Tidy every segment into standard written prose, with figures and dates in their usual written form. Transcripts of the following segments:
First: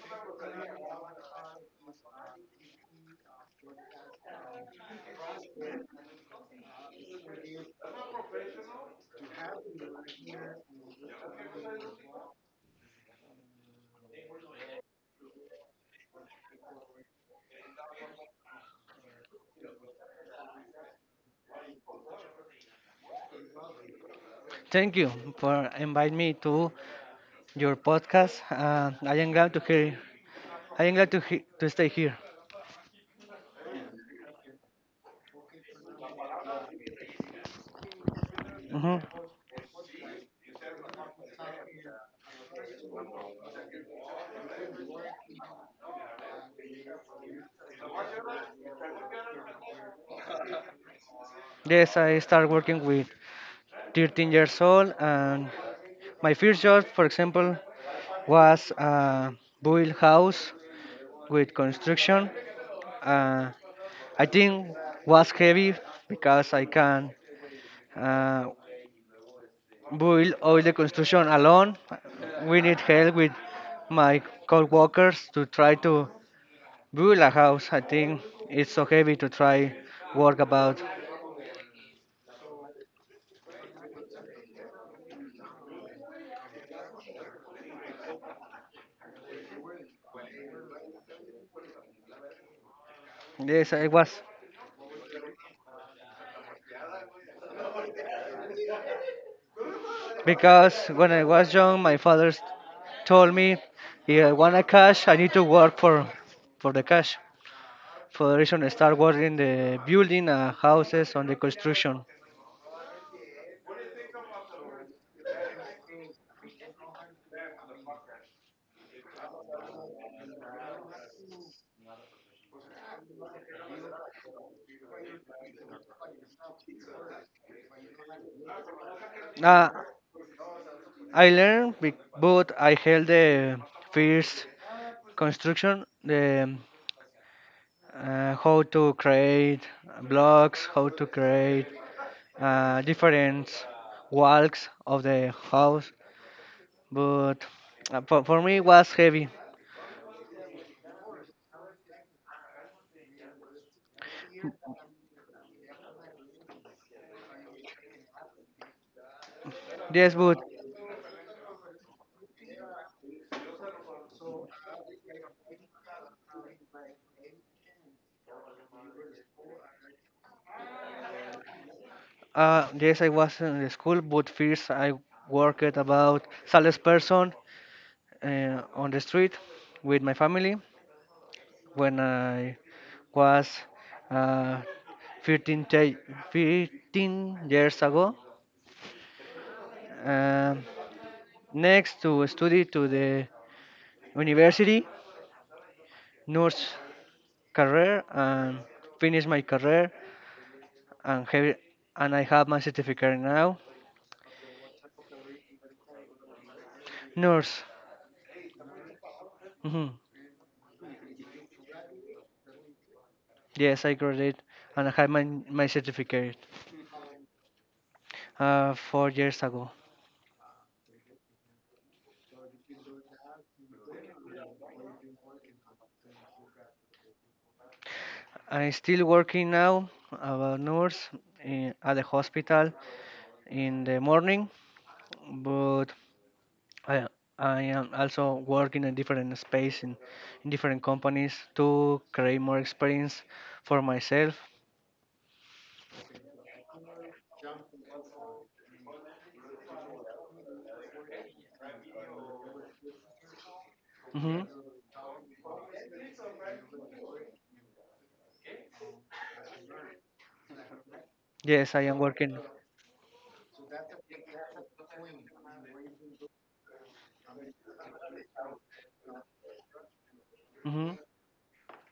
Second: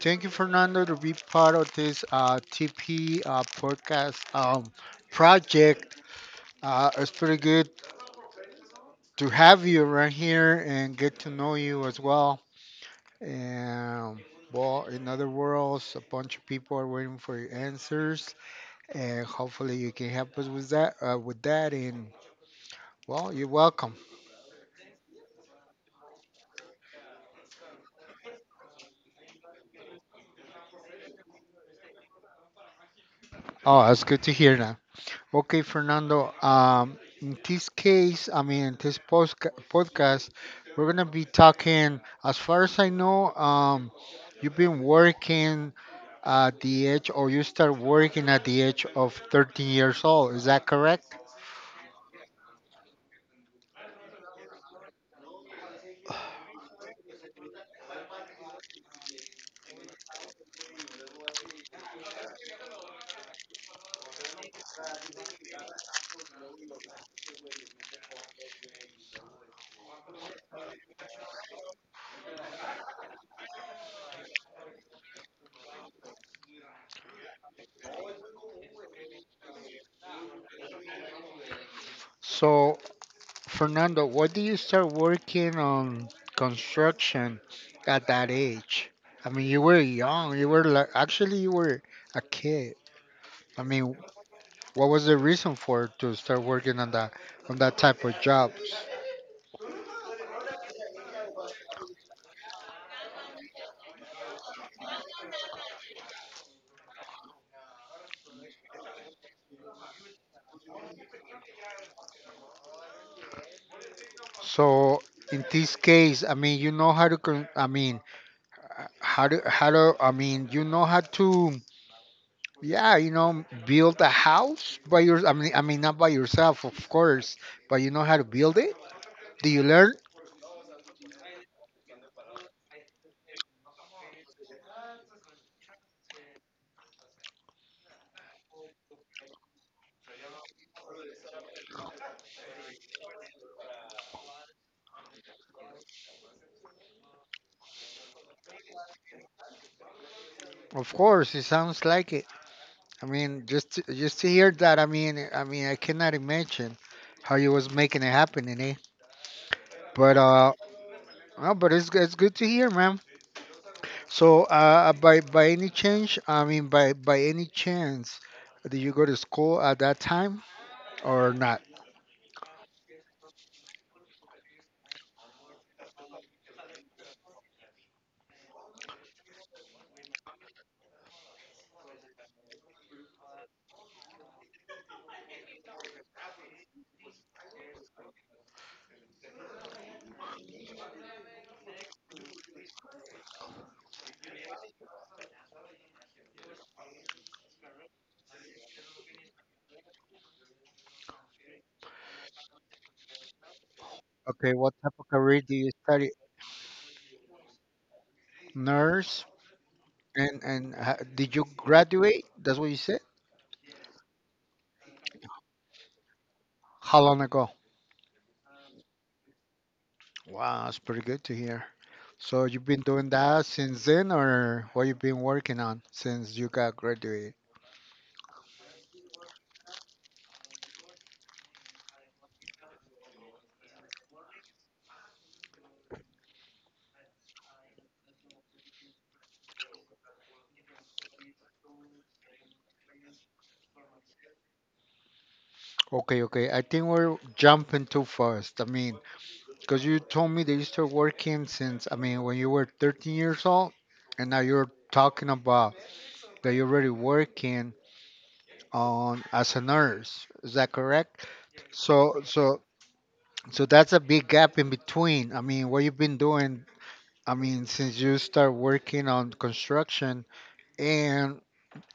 Thank you, Fernando, to be part of this TP podcast project. It's pretty good to have you around here and get to know you as well. And well, in other worlds, a bunch of people are waiting for your answers, and hopefully, you can help us with that. With that, and well, you're welcome. Thank you for inviting me to your podcast. I am glad to hear. I am glad to to stay here. Oh, that's good to hear. Okay, Fernando. In this case, I mean, in this Hmm podcast, we're gonna be talking. As far as I know, you've been working at the age, or you start working at the age of 13 years old. Is that correct? Yes, I started working with 13 years old, and my first job, for example, was build house with construction. Uh, I think was heavy because I can uh, build all the construction alone. We need help with my co-workers to try to build a house. I think it's so heavy to try work about. So, Fernando, why did you start working on construction at that age? I mean, you were young. You were like, actually, you were a kid. I Yes, I mean, was what was the reason for to start working on that type of jobs? because when I was young, my father told me, "If I want a cash, I need to work for the cash." For the reason, I start working the building houses on the construction. So in this case, I mean, you know how to I mean, how to I mean, you know how to, yeah, build a house by your I mean not by yourself, of course, but you know how to build it? Do you Uh, learn? I learned, but I held the first construction, the how to create blocks, how to create different walks of the house, but for me it was heavy. Of course, it sounds like it. I mean, just to hear that, I mean, I cannot imagine how you was making it happen in it. But Yes, but no, but it's good to hear, man. So, by any change, I mean by any chance, did you go to school at that time or not? Yes, I was in the school, but first I worked about salesperson on the street with my family when I was uh, 15, ta- 15 years ago. Um, next to study to the university, nurse career, and finish my career and have and I have my certificate now. Okay, what type of career did you study? Nurse. Nurse, Hmm and ha did you graduate? That's what you said? Yes, I graduated and I have my certificate How long ago? 4 years ago. Wow, that's pretty good to hear. So you've been doing that since then, or what you've been working on since you got graduated? I'm still working now as a nurse at the hospital in the morning, but I, I am also working in different space in different companies to create more experience for myself. Okay, okay. I think we're jumping too fast. I mean, because you told me that you started working since, I mean, when you were 13 years old, and now Hmm you're talking about that you're already working on as a nurse. Is that correct? Yes, I am So, working. so, so, that's a big gap in between. I mean, what you've been doing, I mean, since you start working on construction Hmm and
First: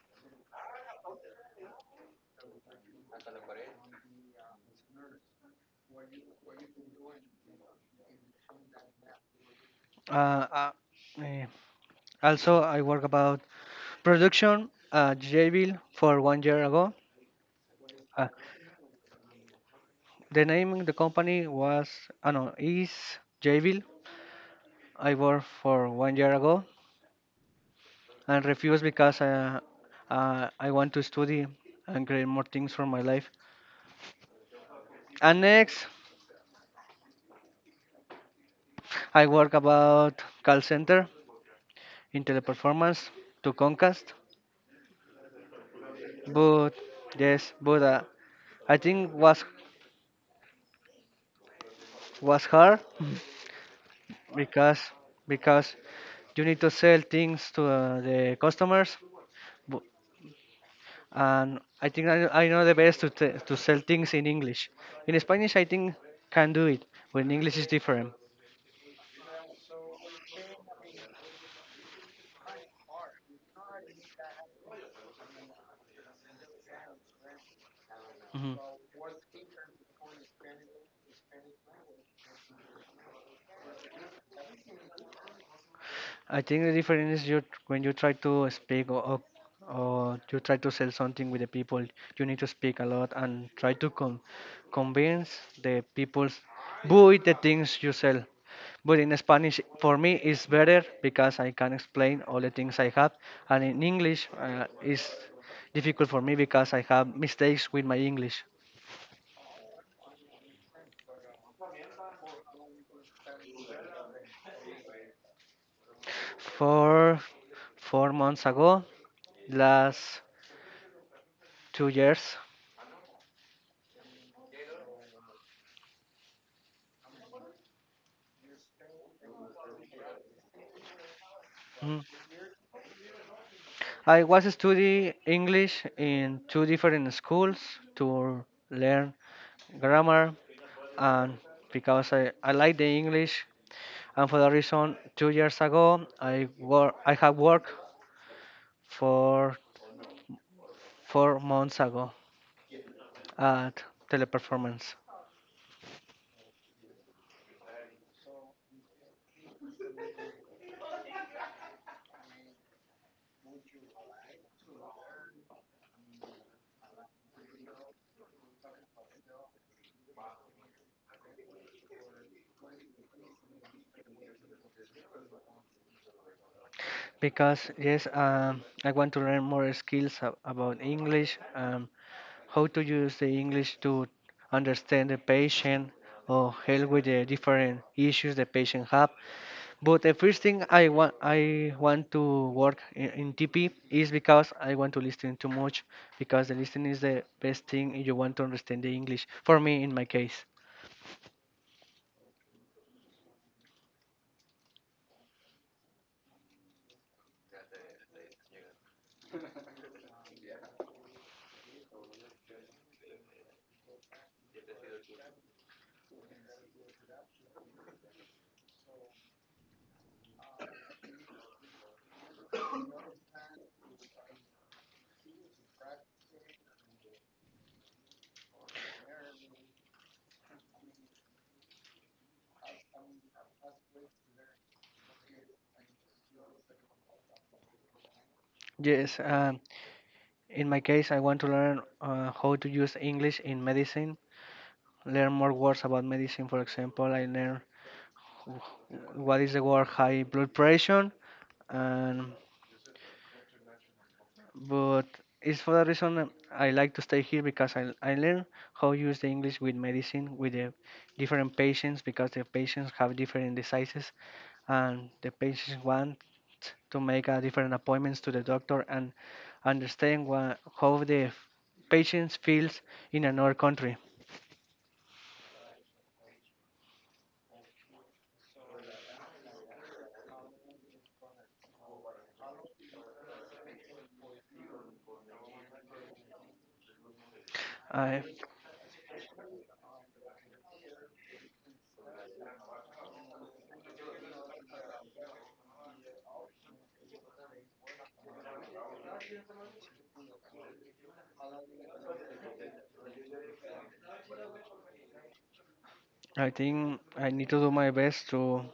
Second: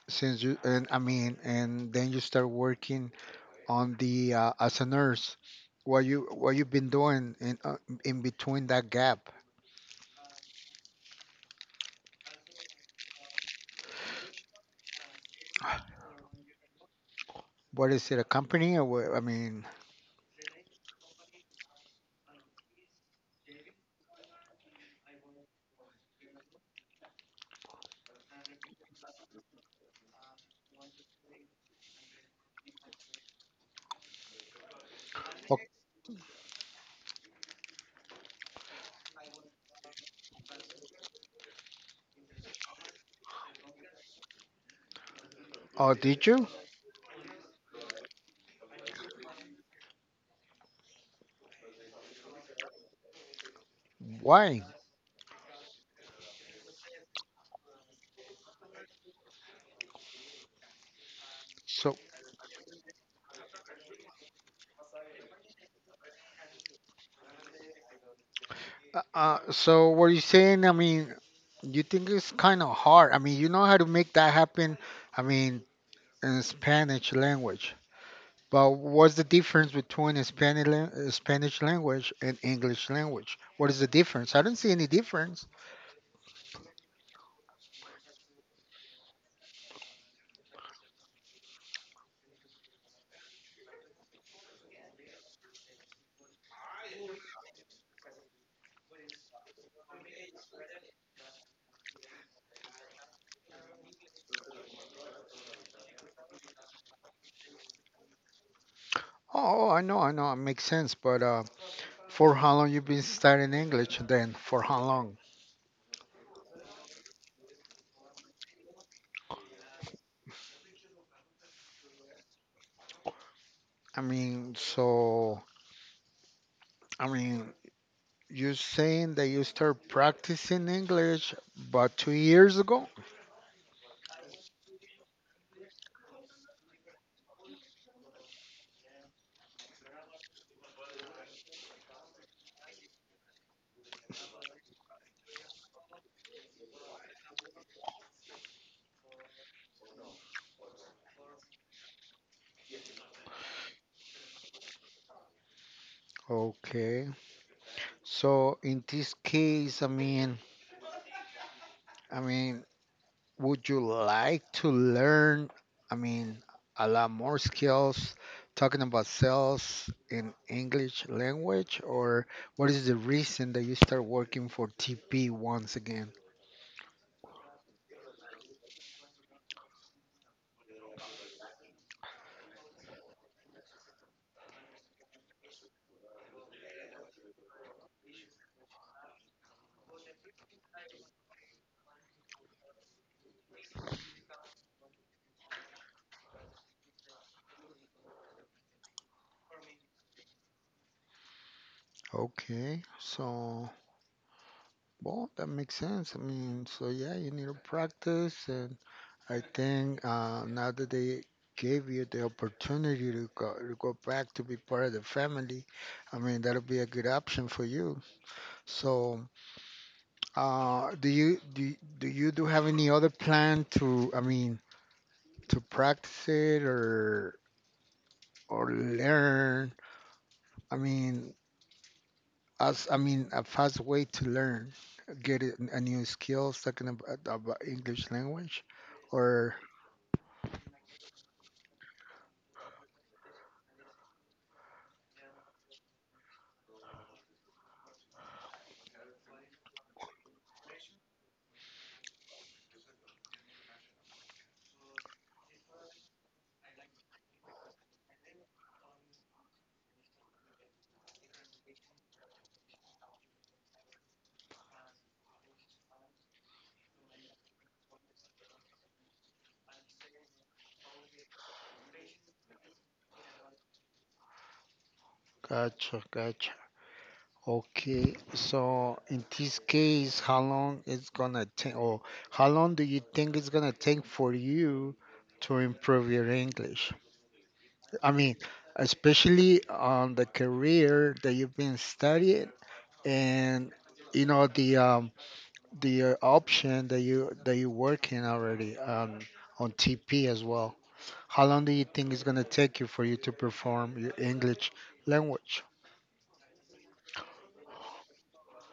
and I mean, and then you start working on the as a nurse. What you've been doing in between that gap? Uh, uh, eh, Also, I work about production at Jabil for 1 year ago. What is it, a Uh, company or what, I mean, the name of the company no, is Jabil. I worked for 1 year ago and refused because I want to study and create more things for my life. And oh, next, I work about call center in teleperformance to Comcast. oh, did you? But yes, but I think was hard Why? because because you need to sell things to the customers. Bu- And I So, think I know the best to sell things in English. In Spanish, I think can do it, but in English is different. So what you saying? I mean, you think it's kind of hard. I mean, you know how to make that happen. I mean, in Spanish language. Mhm. But what's the difference between a Spanish language and English language? What is the difference? I don't see any difference. I think the difference is you when you try to speak or you try to sell something with the people, you need to speak a lot and try to convince the people buy the things you sell. But in Spanish, for me, it's better because I can explain all the things I have, and in English, it's difficult for me because I have mistakes with my English. Oh, I know, it makes sense. But for how long you've been studying English? Then for how long? For 4 months ago, last 2 years. I mean, so, I mean, you're saying that you start practicing English about mm, 2 years ago? I was studying English in two different schools to learn grammar and because I like the English, and for that reason 2 years ago I have worked for 4 months ago at teleperformance Okay. So in this case, I mean, would you like to learn, I mean, a lot more skills talking about sales in English language, or what is the reason that you start working for TP once again? because yes, I want to learn more skills about English and how to use the English to understand the patient or help with the different issues the patient have. But the first thing I want to work in TP is because I want to listen too much because the listening is the best thing if you want to understand the English. For me, in my case, Okay, so well, that makes sense. I mean, so yeah, you need to practice, and I think now that they gave you the opportunity to go back to be part of the family, I mean that'll be a good option for you. So, do you do have any other plan to, I mean, to practice it, or learn? I mean, as I mean a fast way to learn, a new skill, talking about English language, yes, or, I want to learn how to use English in medicine. Learn more words about medicine. For example, I learn what is the word high blood pressure, and but it's for that reason, I like to stay here because I learn how use the English with medicine with the different patients because the patients have different diseases, and the patients want to make a different appointments to the doctor and understand what, how the patient feels in another country. gotcha, gotcha. Okay, so in this case, how long it's gonna take, or how long do you think it's gonna take for you to improve your English? I I mean, especially on the career that you've been studying, and you know the option that you're working already on TP as well. How long do you think it's gonna take you for you to perform your English language? I think I need to do my best to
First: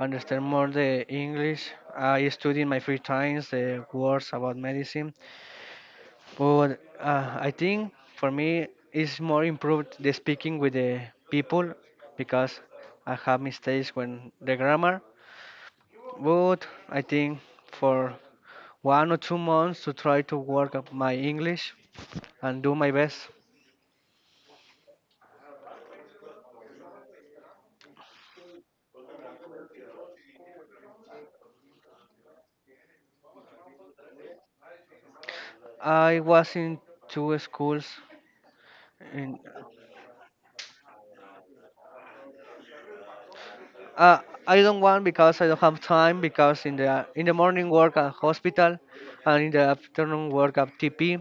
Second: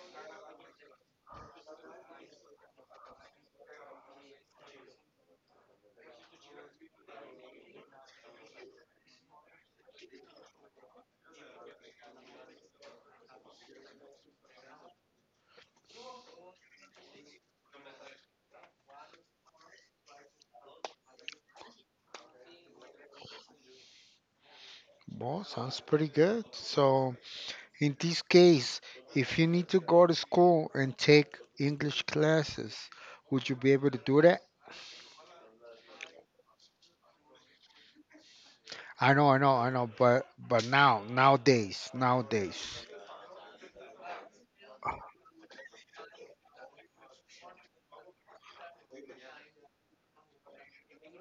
understand more the English. I study in my free times the words about medicine. But I think for me it's more improved the speaking with the people because I have mistakes when the grammar. But I think for 1 or 2 months to try to work up my English and do my best. Well, sounds pretty good. So. In this case, if you need to go to school and take English classes, would you be able to do that? I was in two schools. I know, I In, know, I know, but now, nowadays. uh, I don't want because I don't have time because in the morning work at hospital, and in the afternoon work at TP.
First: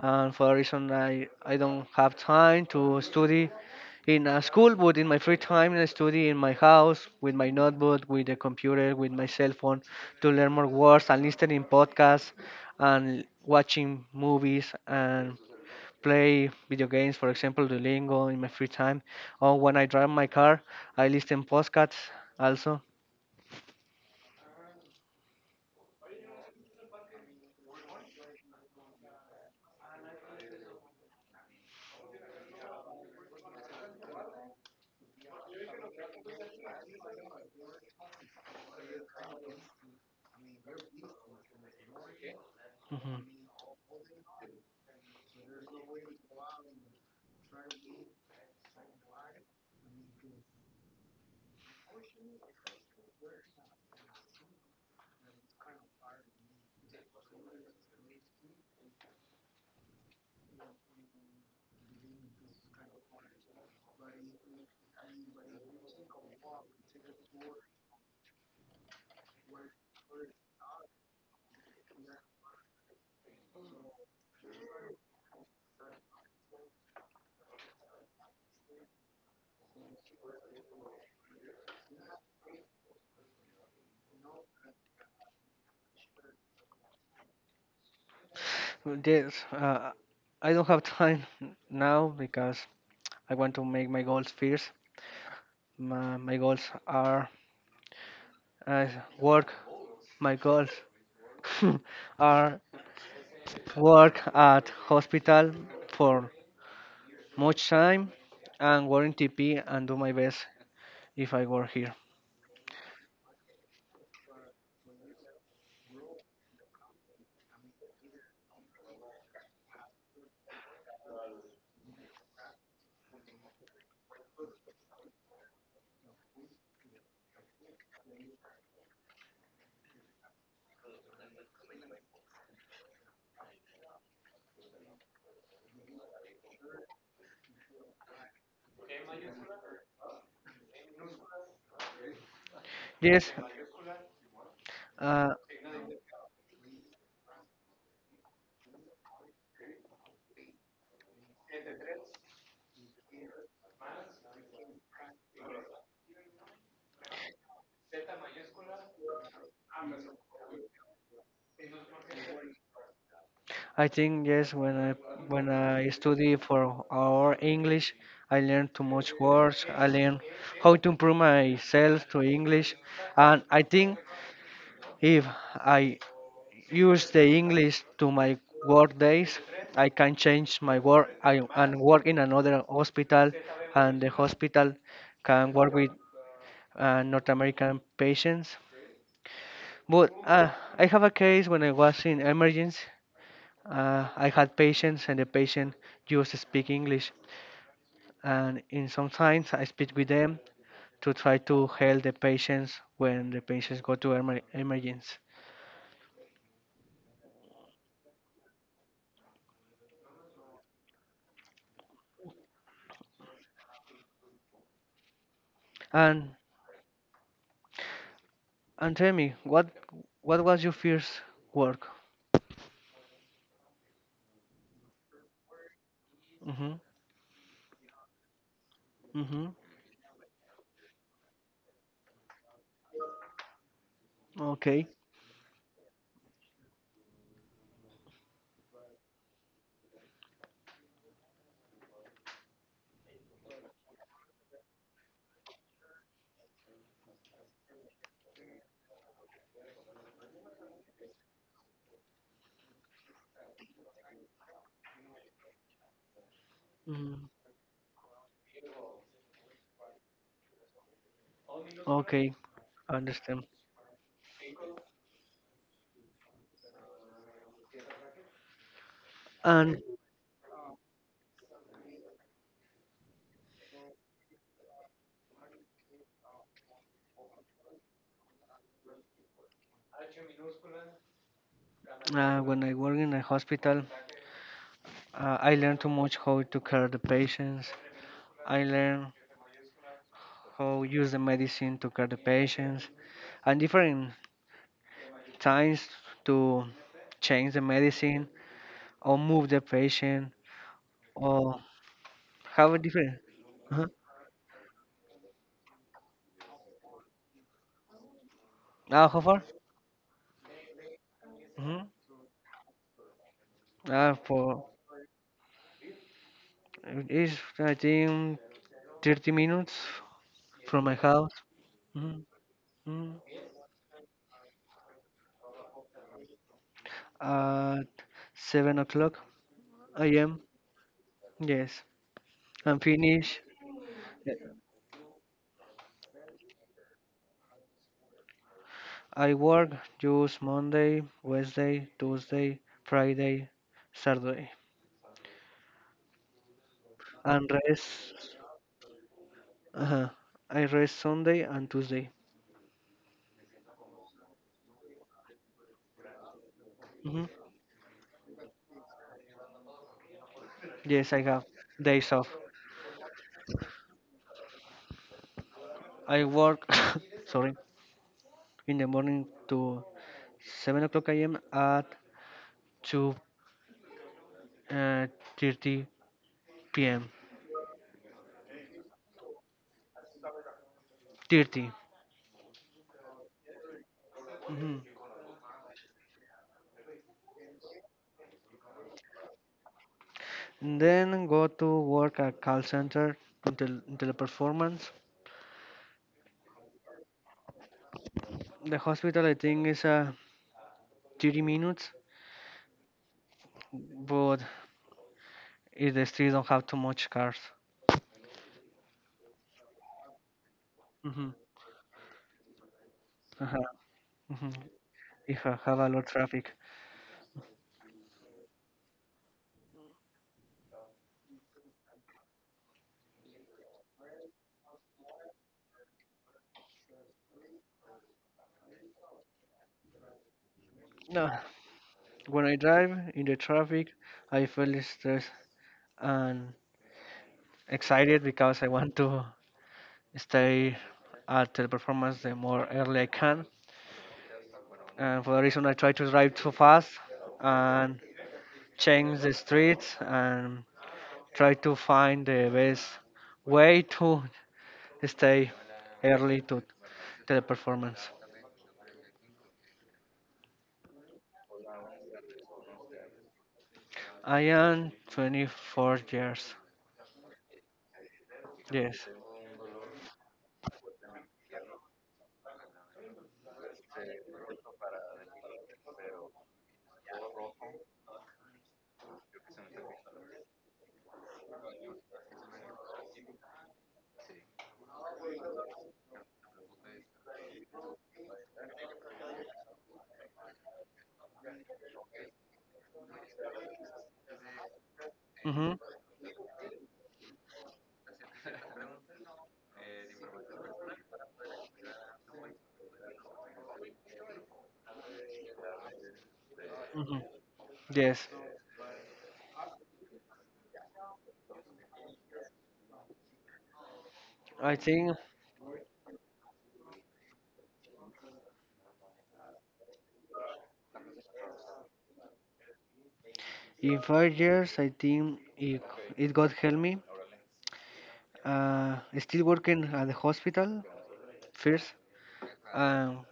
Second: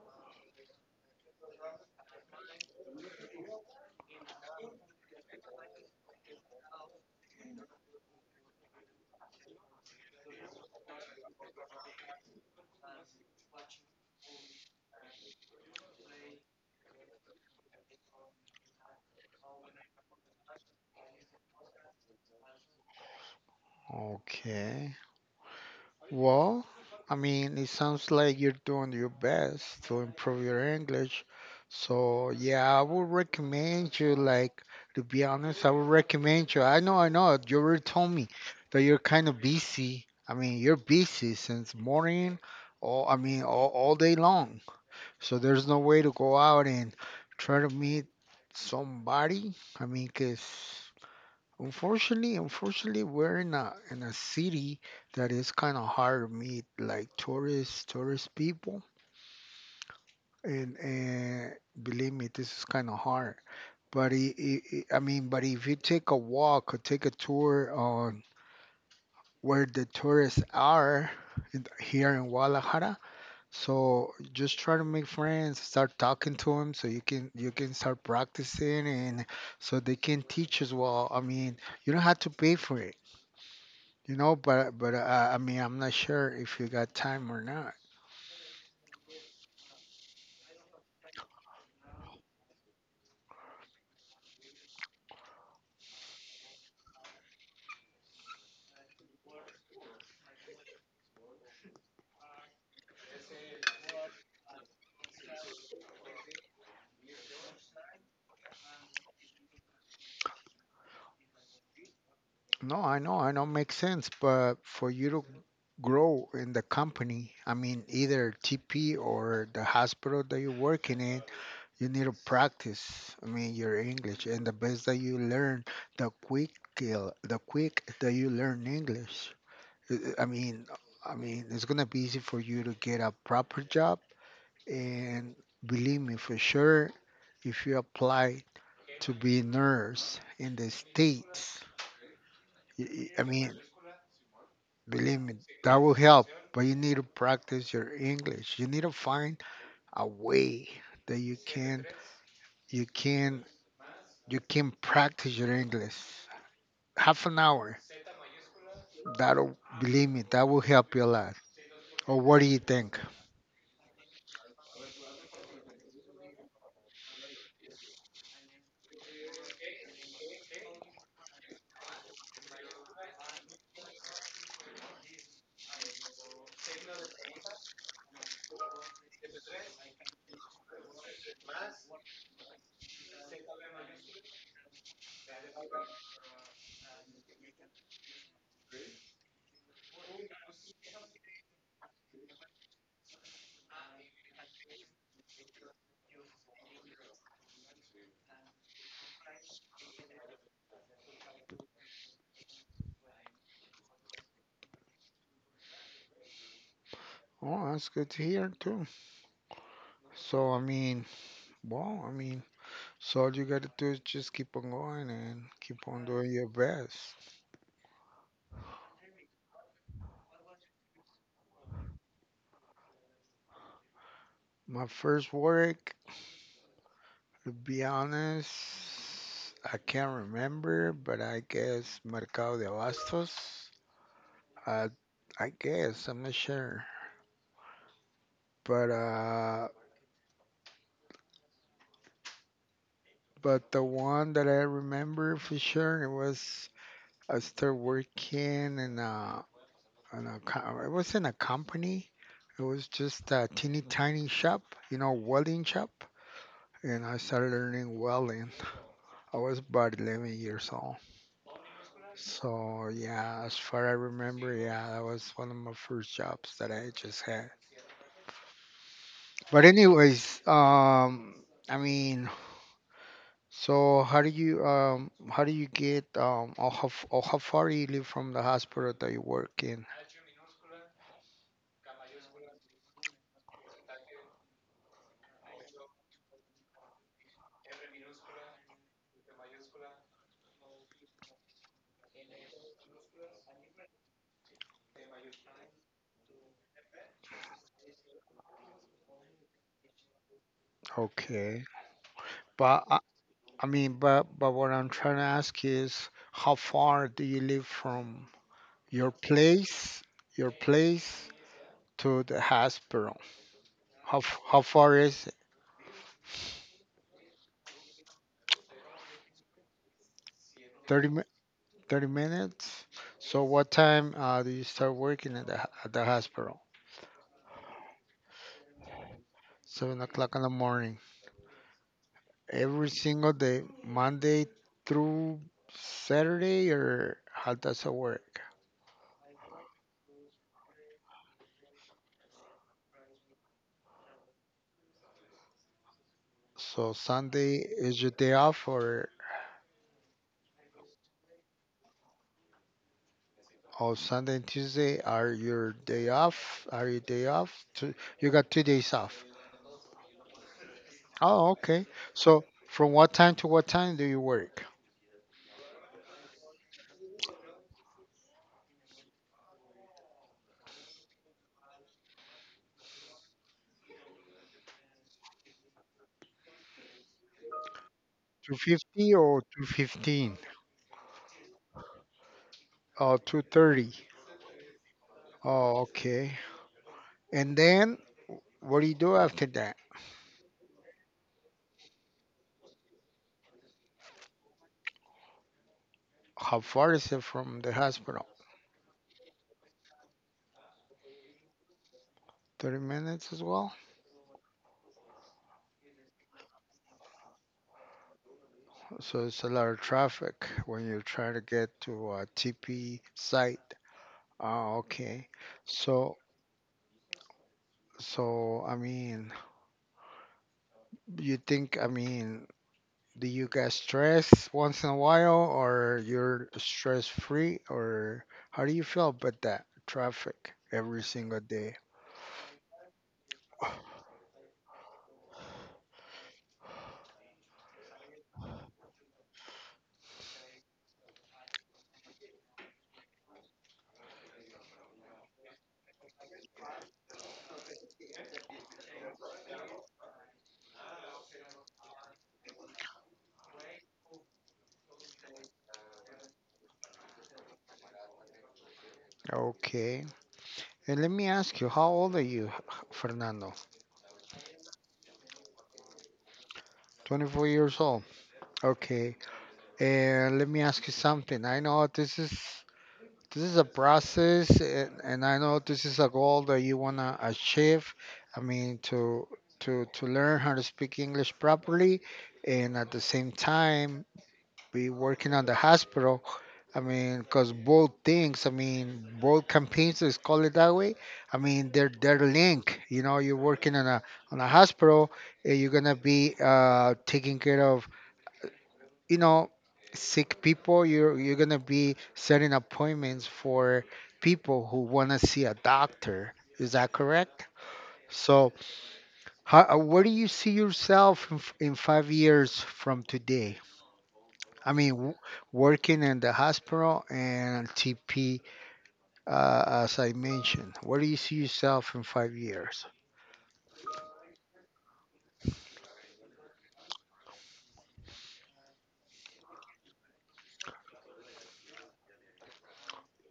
And for a reason, I don't have time to study in a school, but in my free time I study in my house with my notebook, with the computer, with my cell phone to learn more words and listening podcasts and watching movies and play video games, for example Duolingo in my free time, or when I drive my car I listen podcasts also. Okay. Well, I mean, it sounds like you're doing your best to improve your English. So, yeah, I would recommend you, like, to be honest, I would recommend you. I know, you already told me that you're kind of busy. I mean, you're busy since morning, or I Mhm. mean, all day long. So, there's no way to go out and try to meet somebody. I mean, because Unfortunately, we're in a city that is kind of hard to meet like tourists, tourist people, and believe me, this is kind of hard. But I mean, but if you take a walk or take a tour on where the tourists are here in Guadalajara, so just try to make friends, start talking to them, so you can start practicing, and so they can teach as well. I mean, you don't have to pay for it. But I mean, I'm not sure if you got time or not. Yes, I don't have time now because I want to make my goals first. My goals are uh, work. My goals are work at hospital for much time and work in TP and do my best if I work here. No, I know, makes sense. But for you to grow in the company, I mean, either TP or the hospital that you're working in, you need to practice. I mean, your English, and the best that you learn, the quick, the quick that you learn English. I I mean, I mean, it's gonna be easy for you to get a proper job. And believe me, for sure, if you apply to be nurse in the States, I Yes, mean, believe uh, me, that will help. But you need to practice your English. You need to find a way that you can, you can practice your English. Half an hour. That'll, believe me, that will help you a lot. Or what do you think? I think yes. When I study for our English, I learn too much words. I learn how to improve myself to English, and I think if I use the English to my work days, I can change my work, and work in another hospital, and the hospital can work with North American patients. But I have a case when I was in emergency. I had patients, and the patient used to speak English, and in some times I speak with them to try to help the patients when the patients go to emergency. Oh, that's good to hear too. So I mean, well, I mean. So all you gotta do is just keep on going and keep on doing And your best. And tell me, what was your first work? My first work, Mm-hmm. to be honest, Mm-hmm. I can't remember, but I guess Mercado de Abastos. Okay. I I guess I'm not sure, but uh, but the one that I remember for sure, it was, I started working in it was not a company. It was just a teeny tiny shop, you know, welding shop. And I hmm started learning welding. I was about 11 years old. Okay. So I yeah, understand. as far I remember, yeah, that was one of my first jobs that I just had. But And anyways, I mean, so how do you get or how f- or how far do you live from the hospital that you work in? When I work in a hospital, I learn too much how to care the patients. I learn how use the medicine to care the patients, and different times to change the medicine or move the patient or Okay, have a but different. I Uh-huh. mean, but what I'm trying to ask is how far do you live from your How far? place, your place Mm-hmm. to the hospital. How For far is it? It is, I think, 30 minutes from my 30, mi- house. 30 Mhm, minutes? mhm. So what time do you start working at the hospital? At 7 o'clock 7 o'clock a.m. in the morning. Yes. I'm Every single finished. day, Yeah. Monday through Saturday, or how does it work? I work just Monday, Wednesday, Tuesday, Friday, Saturday. So And Sunday is your day rest. off, or, Uh-huh. I rest Sunday and Tuesday. oh, Sunday and Tuesday are your day off? Are your Hmm day off? Two, you got 2 days off. Yes, I have Oh, okay. days off. So from what time to what time do you work? I work, sorry, in the morning to 7 o'clock a.m. at 2 uh, 30 p.m. 2:50 or 2:15 30. or 2:30. Mhm. Oh, okay. And then what do you do after that? Then go to work at call center until the performance. How far is it from the hospital? The hospital I think is 30 minutes, 30 minutes as well. but if the streets don't have too much cars. So it's a lot of traffic when you're Hmm trying to get to a TP site. Uh-huh. hmm Oh, okay. If I have a lot of So, traffic. so, I mean, you think, I mean, do you guys stress once in a while, or you're stress free, or how do you feel about that traffic every No. single day? When I drive in the traffic, I feel stressed and excited because I want to stay at the performance the more early I can. And for that reason I try to drive too fast and change the streets and try to find the best way to stay early to the performance. Okay. And let me ask you, how old are you, Fernando? I am 24 years. 24 years old. Yes. Okay. And let me ask you something. I know this is a process, and I know this is a goal that you want to achieve. I mean to learn how to speak English properly, and at the same time be working on the hospital. I mean, because both things, I mean, both campaigns, let's call it that way. I mean, they're linked. You know, you're working on a hospital, and you're Mhm. gonna be taking care of you know sick people. You're gonna be setting appointments for people who wanna see a doctor. Is that Mhm. correct? Yes. So, where do you see yourself in 5 years from today? I I mean, think working in the hospital and TP, as I mentioned, where do you see yourself in 5 years? in 5 years, I think it God help me. Still working at the hospital first. Um,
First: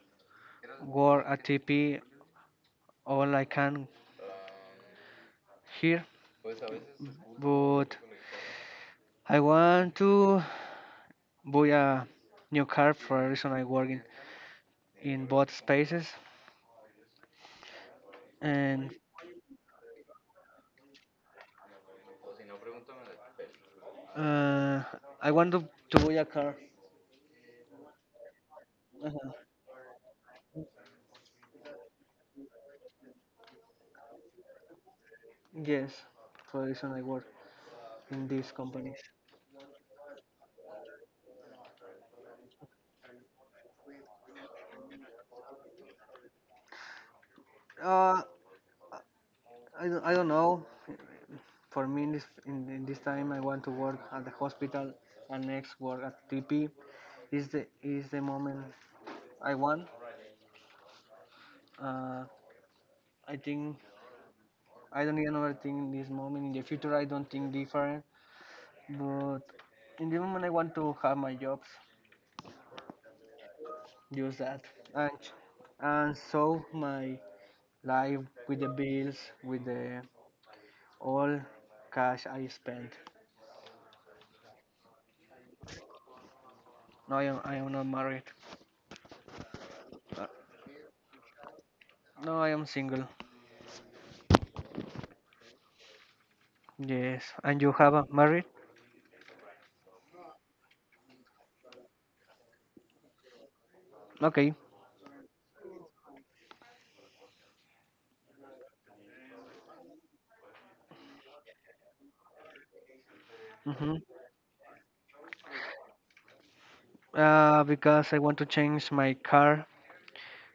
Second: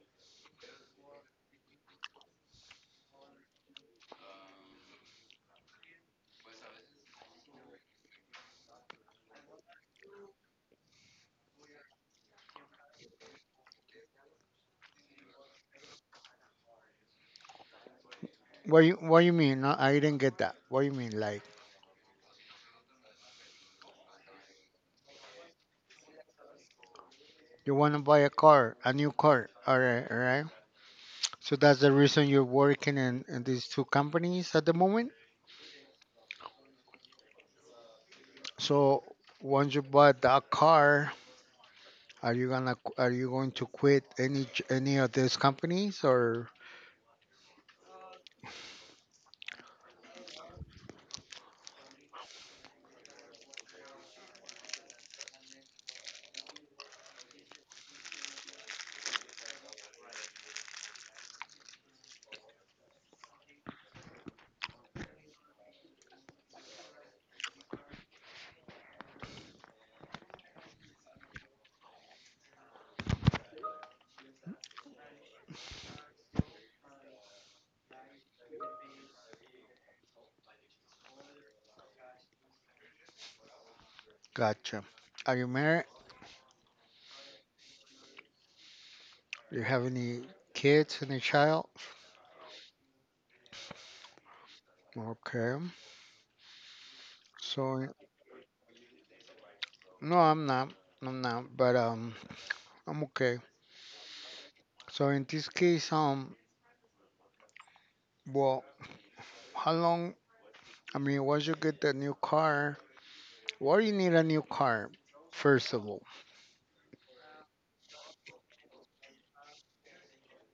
Work at TP all I can here, but I want to buy a new car for a reason I work in both spaces, What and you What you mean? No, I didn't get that. What do you mean? Like uh, I want to buy a car. you want to buy a car, a new Uh-huh. car? All right, all right. So that's the reason you're working in these two companies at the moment. Yes, for a reason I work in these companies. So once you buy that car, are you going to quit any of these companies or Uh, I don't know. For me, in this time, I want to work at the hospital and next work at TP. Is the moment I want. Uh, I think I don't even overthink this moment. In the future, I don't think different. But in the moment, I want to have my jobs, use that, and and so my life with the bills, with the all cash I spent. gotcha? Are you married? No, I am not married. Do you have any Uh, kids, any child? No, I am single. Okay. Yes, and you So have a married? no, I'm not. I'm not. But I'm okay. Okay. So in this case, well, how long? I mean, once you get the new car, well, you Mm-hmm. need a new car, first of all. Because I want to change my car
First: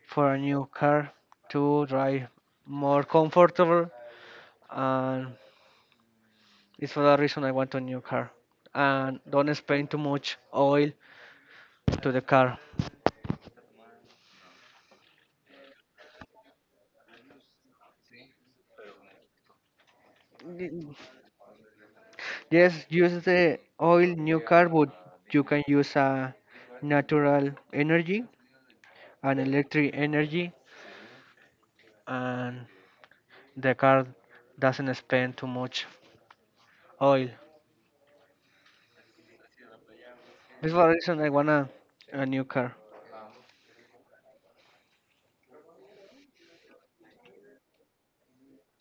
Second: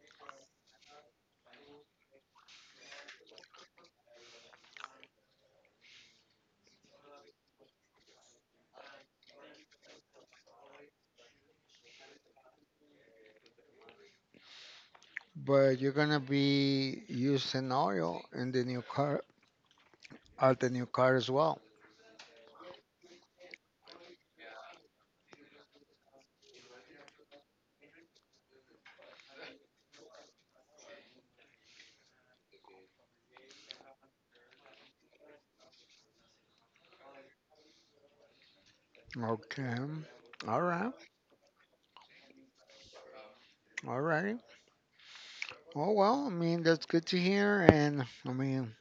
for a new car to drive more comfortable, and it's for that reason I want a new car. And don't spend too much oil to the car. But you're gonna be using oil in the new car, at the new Mm, car as well. Yes, use the oil new car, but you can use a natural energy and electric energy, and the car doesn't spend too much oil. Okay. All This is the right. reason I want a new car. All right. Oh well. I mean, that's good to hear. And I mean,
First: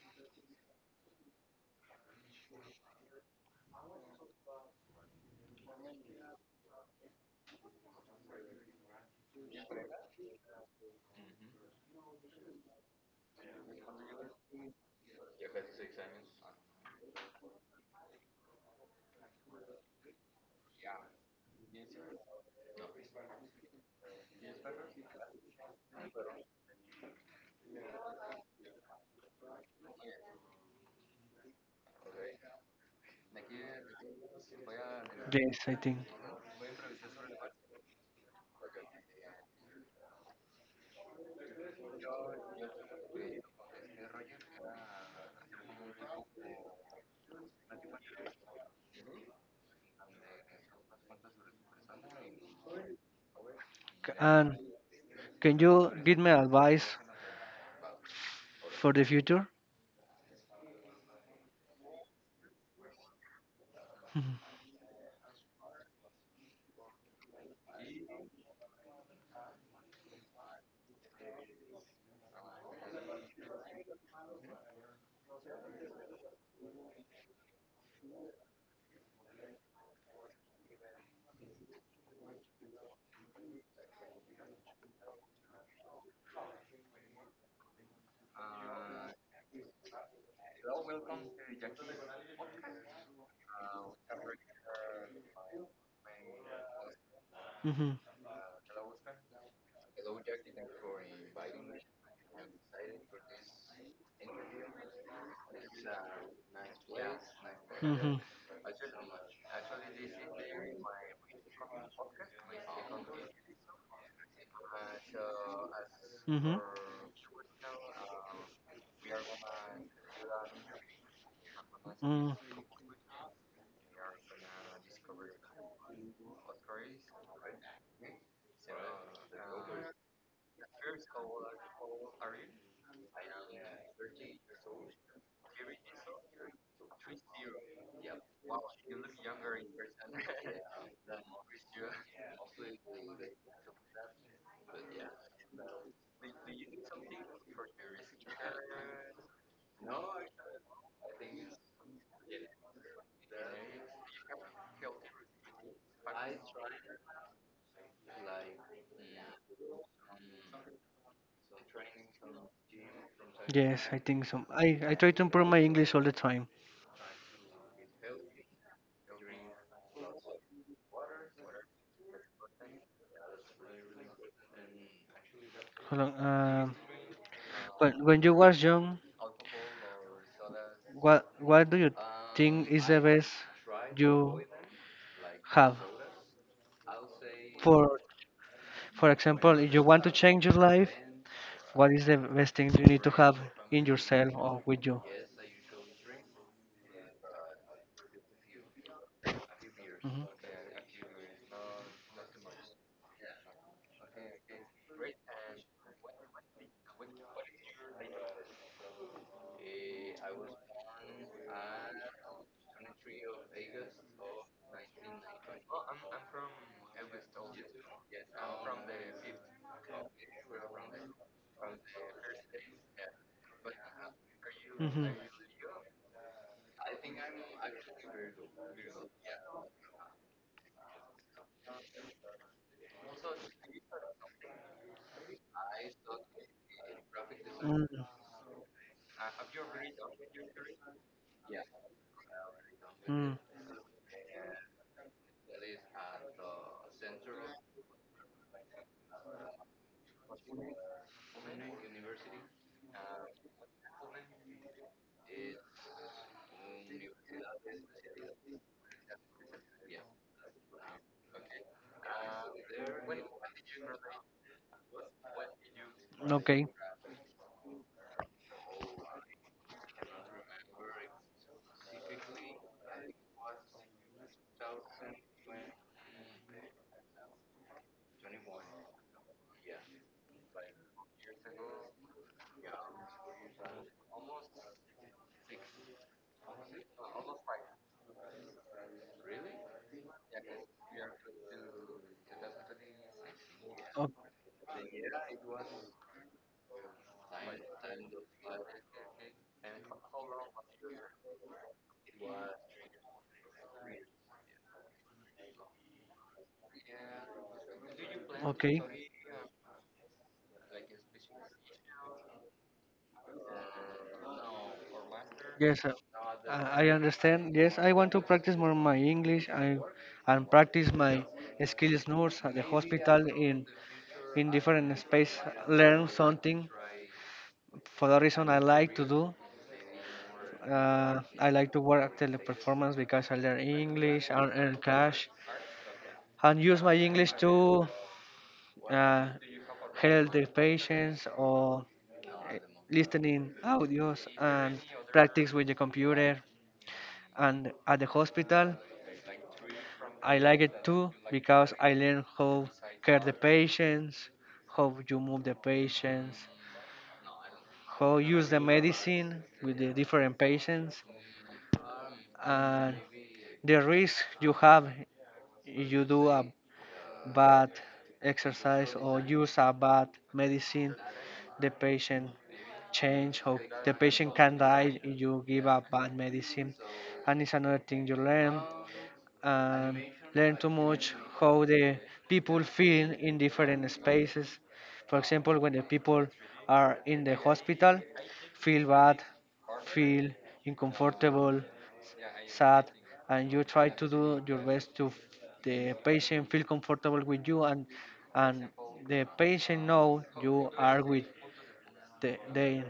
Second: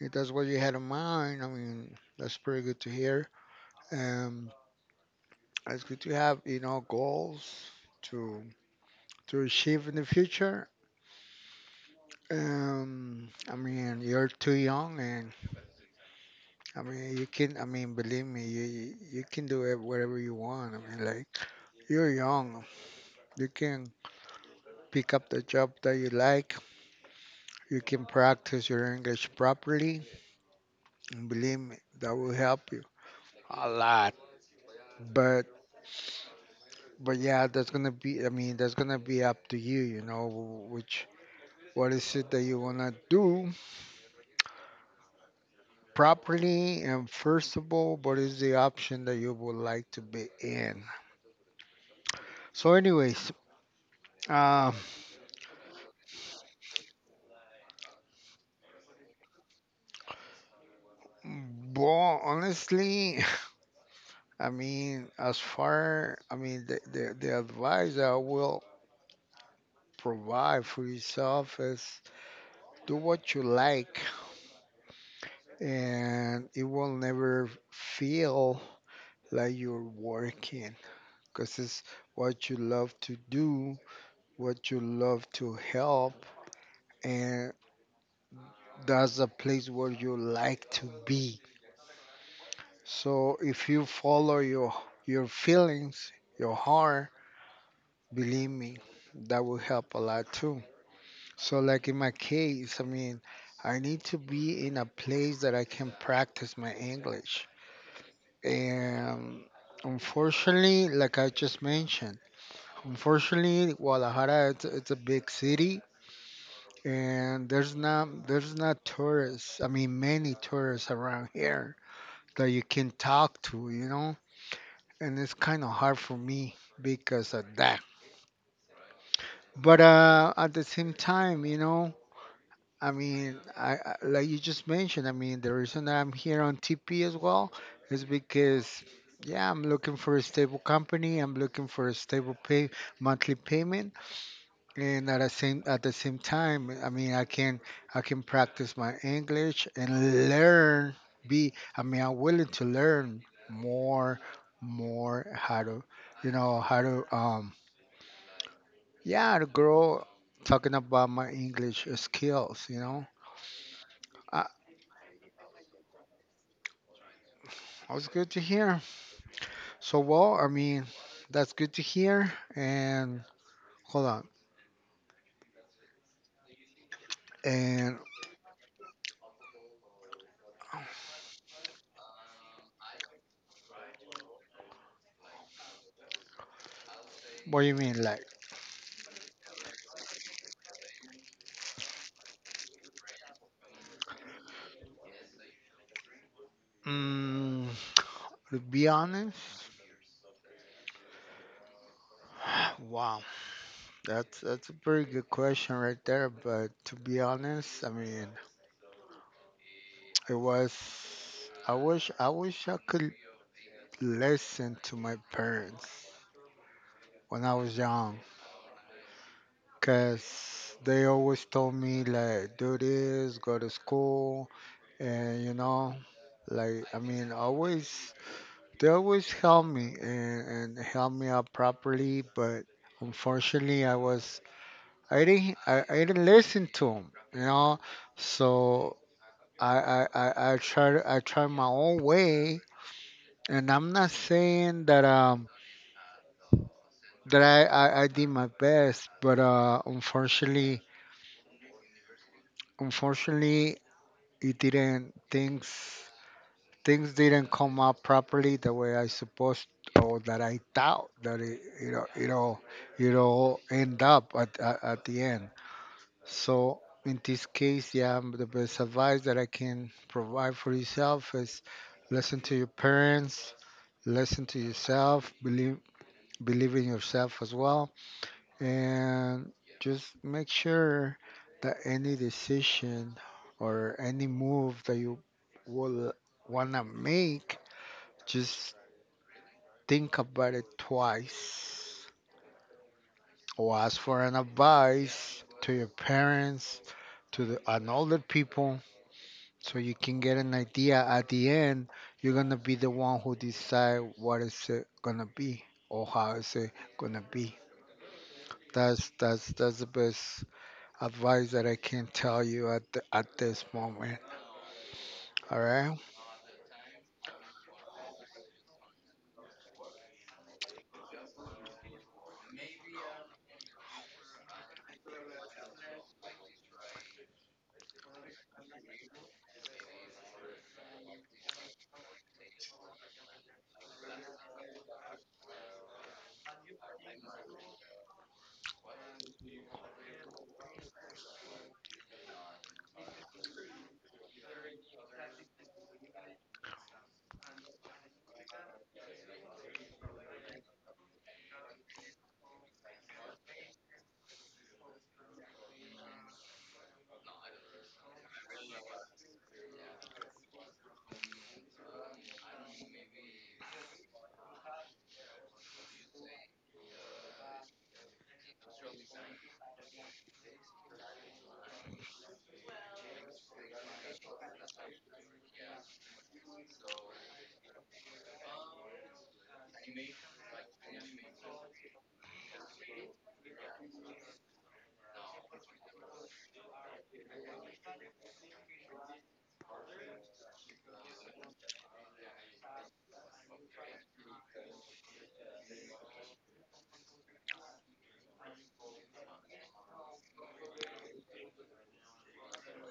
if that's what you had in mind, I mean, that's pretty good to hear. Um. It's good to have goals to to achieve in the future. I mean, you're too young, and I mean, you can. I mean, believe me, you can do it whatever you want. I mean, like you're young, you can pick up the job that you like. You can practice your English properly, and believe me, that will help you a lot. But Yes, I think. but yeah, that's gonna be. I mean, that's gonna be up to you. You know, which what is it that you wanna do? Properly, and first of all, what is the option that you would like to be in? So anyways, And uh can you give me advice for the future? well, honestly, Mhm, I mean, the advice that I will provide for yourself is do what you like, and it will never feel like you're working, because it's what you love to do, what you love to help, and that's the place where you like to be. So if you follow your feelings, your heart, mhm. believe me, that will help a lot too. So like in my case, I mean, I need to be in a place that I can practice my English. Mm-hmm. And unfortunately, like I just mentioned, unfortunately, Guadalajara it's a big city, Mm-hmm. and there's not tourists. I mean, many tourists around here Mm. that you can talk to, you know? And it's kind of hard for me because of that. But at the same time, you know, I mean, I like you just mentioned, I mean, the reason that I'm here on TP as well is because, yeah, I'm looking for a stable company. I'm looking for a stable pay, monthly payment, and at the same time, I mean, I can practice my English and learn, be I mean, I'm willing to learn more more, how to, you know, how to, yeah, to grow, talking about my English skills, you know. Yes, I think so. I I try to improve my English all the time. I was good to hear. So well, I mean, that's good to hear, and hold on. Hold on. But And when you was young, what do you think is the best you have? what do you For mean? Like for example, if you want to change your life, what is the best thing you need to have in yourself or with you? mm, to be honest, Mhm. wow. That's a pretty good question right there, but to be honest, I mean, it was I wish I could listen to my parents when I was young, 'cause they always told me, like, do this, go to school, Mhm. and you know, like, I mean, always, they always helped me, and helped me out properly, but unfortunately, I didn't listen to them, you know, Mm, so I try my own way, mm. and I'm not saying that that I did my best, but unfortunately, it didn't things didn't come out properly the way I supposed, or that I thought that it, end up at the end. Okay. So in this case, yeah, the best advice that I can provide for yourself is listen to your parents, listen to yourself, believe in yourself as well, and just make sure that any decision or any move that you will wanna make, just think about it twice, or ask O- for an advice to your parents, an older people, so you can get an idea. At the end, you're gonna be the one who decide what is it gonna be, or how is it gonna be. Okay. That's the best advice that I can tell you at this moment. All Yes, right. I understand. Yes, I want to practice more my English, and practice my skills notes at the hospital in different space. Learn something for the reason I like to do. I like to work at teleperformance because I learn English and earn cash and use my English to uh, help the patients or uh, listening audios and practice with the computer. And at the hospital, I like it too because I learn how care the patients, how you move the patients, how use the medicine with the different patients, and the risk you have you do a bad exercise or use a bad medicine, the patient change or the patient can die if you give a bad medicine. And it's another thing you learn and learn too much how the people feel in different spaces. For example, when the people are in the hospital, feel bad, feel uncomfortable, sad, and you try to do your best to the patient feel comfortable with you, and the patient know you are with them.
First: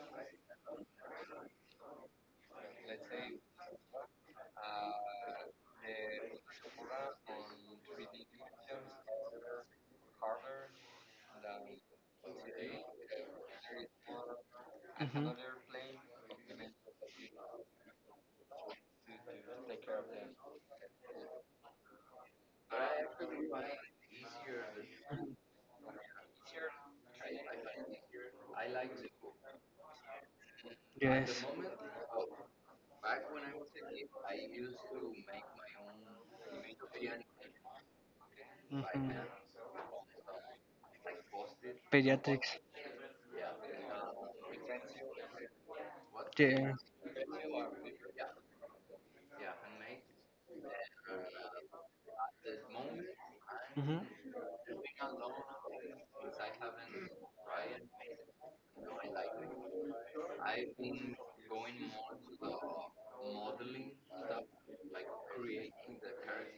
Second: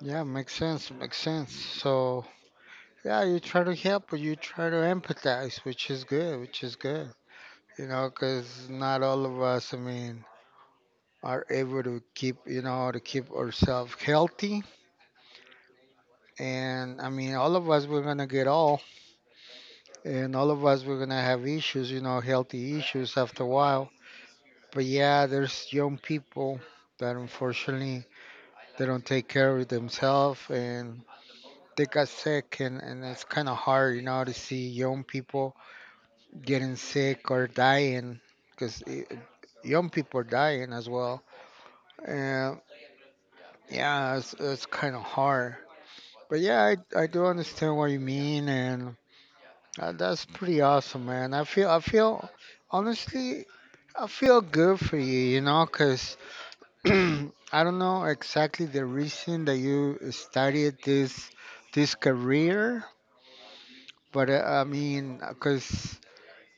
Yeah, makes sense. Makes sense. So yeah, you try to help, but you try to empathize, which is good. Which is good. You know, because not all of us, I mean, are able to keep you know to keep ourselves healthy. Mhm. And I mean, all of us we're gonna get old, and all of us we're gonna have issues. You know, healthy issues after a while. But yeah, there's young people that unfortunately they don't take care of themselves, and Yes. they got sick, and it's kind of hard, you know, to see young people getting sick or dying, because Mhm. young people are dying as well. Pediatrics. And yeah, it's kind of hard, but yeah, Yes. I do understand what you mean. And that's pretty awesome, man. I feel, honestly, Mhm. I feel good for you, you know, 'cause I don't know exactly the reason that you studied this career, but I mean, because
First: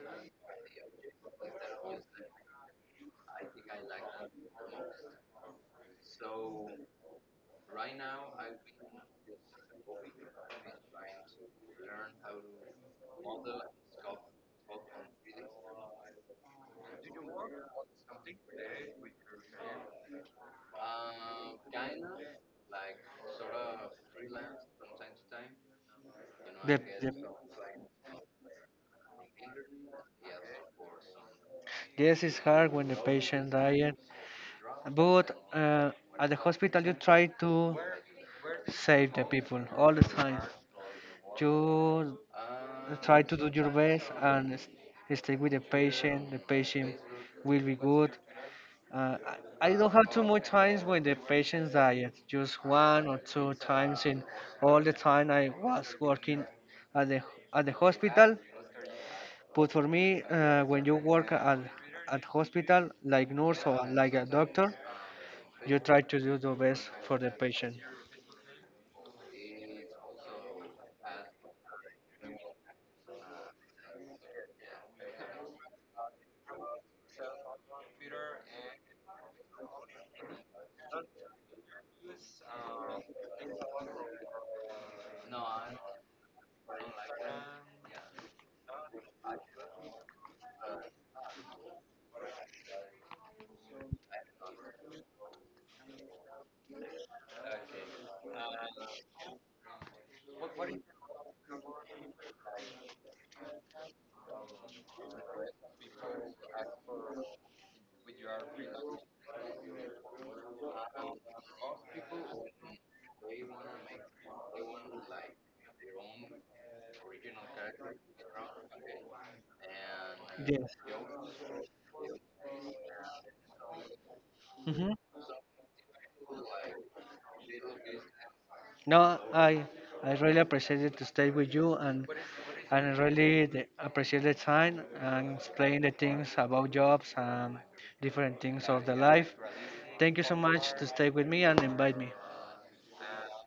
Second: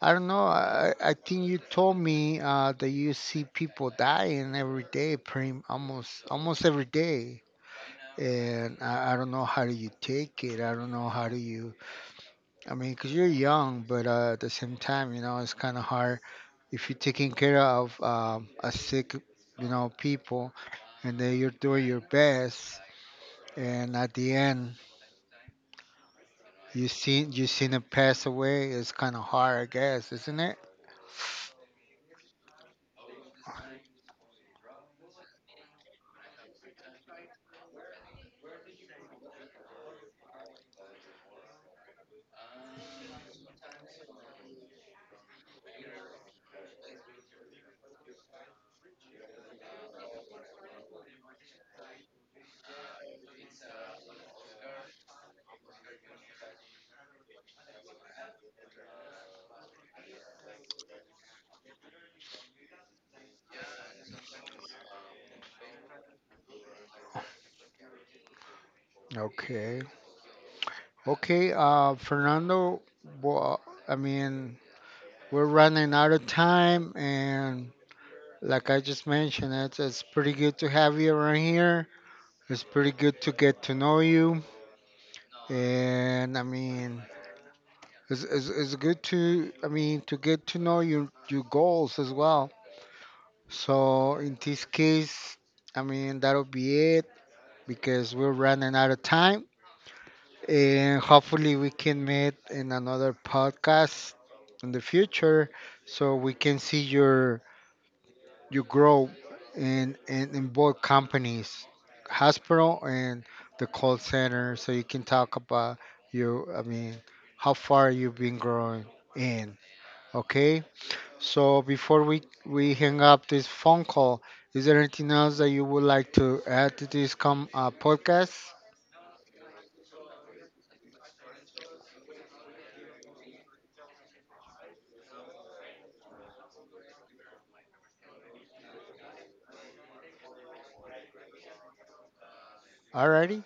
I don't know. I think you told me that you see people dying every day, pretty, almost every day, and I don't know how do you take it. I don't know how do you. I mean, because you're young, but at the same time, you know, it's kind of hard if you're taking care of a sick people, and then you're doing your best. And at the end, you The seen you seen it pass away. It's kind of hard, I guess, isn't it? yes, it's hard when the patient died, but at the hospital you try to save the people all the time. You try to do your best and stay with the patient. The patient will be good. Uh, I I don't have too much times when the patients died, just one or two times in all the time I was working at the at the hospital. But for me, when you work at hospital, like nurse or like a doctor, you try to do the best for the patient. Okay. Okay, Fernando, well, I mean, we're running out of time, and like I just mentioned, it's pretty good to have you around here. It's pretty good to get to know you, and I mean, it's good to, I mean, to get to know your goals as well. So in this case, I mean, that'll be it, because we're running out of time. And hopefully, we can meet in another podcast in the future, so we can see your growth in both companies, hospital and the call center, so you can talk about you, I mean, how far you've been growing in. Okay? Yes. So, before we hang up this phone call, is there hmm anything else that you would like to add to this podcast? No, I really appreciate it to stay with you, and I really appreciate the time and explain the things about jobs and different things of the life. Thank you so much to stay with me and invite me. Alrighty.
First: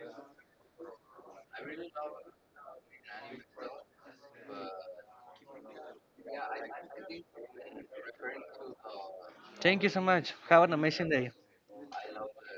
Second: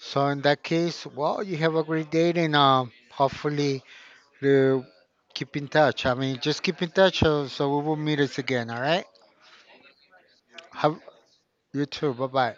So in that case, well, you have a great day, and hopefully, uh, keep in touch. I mean, just keep in touch, so we will meet us again. All right. Thank you so much. Have an Have amazing day. you too. Bye bye.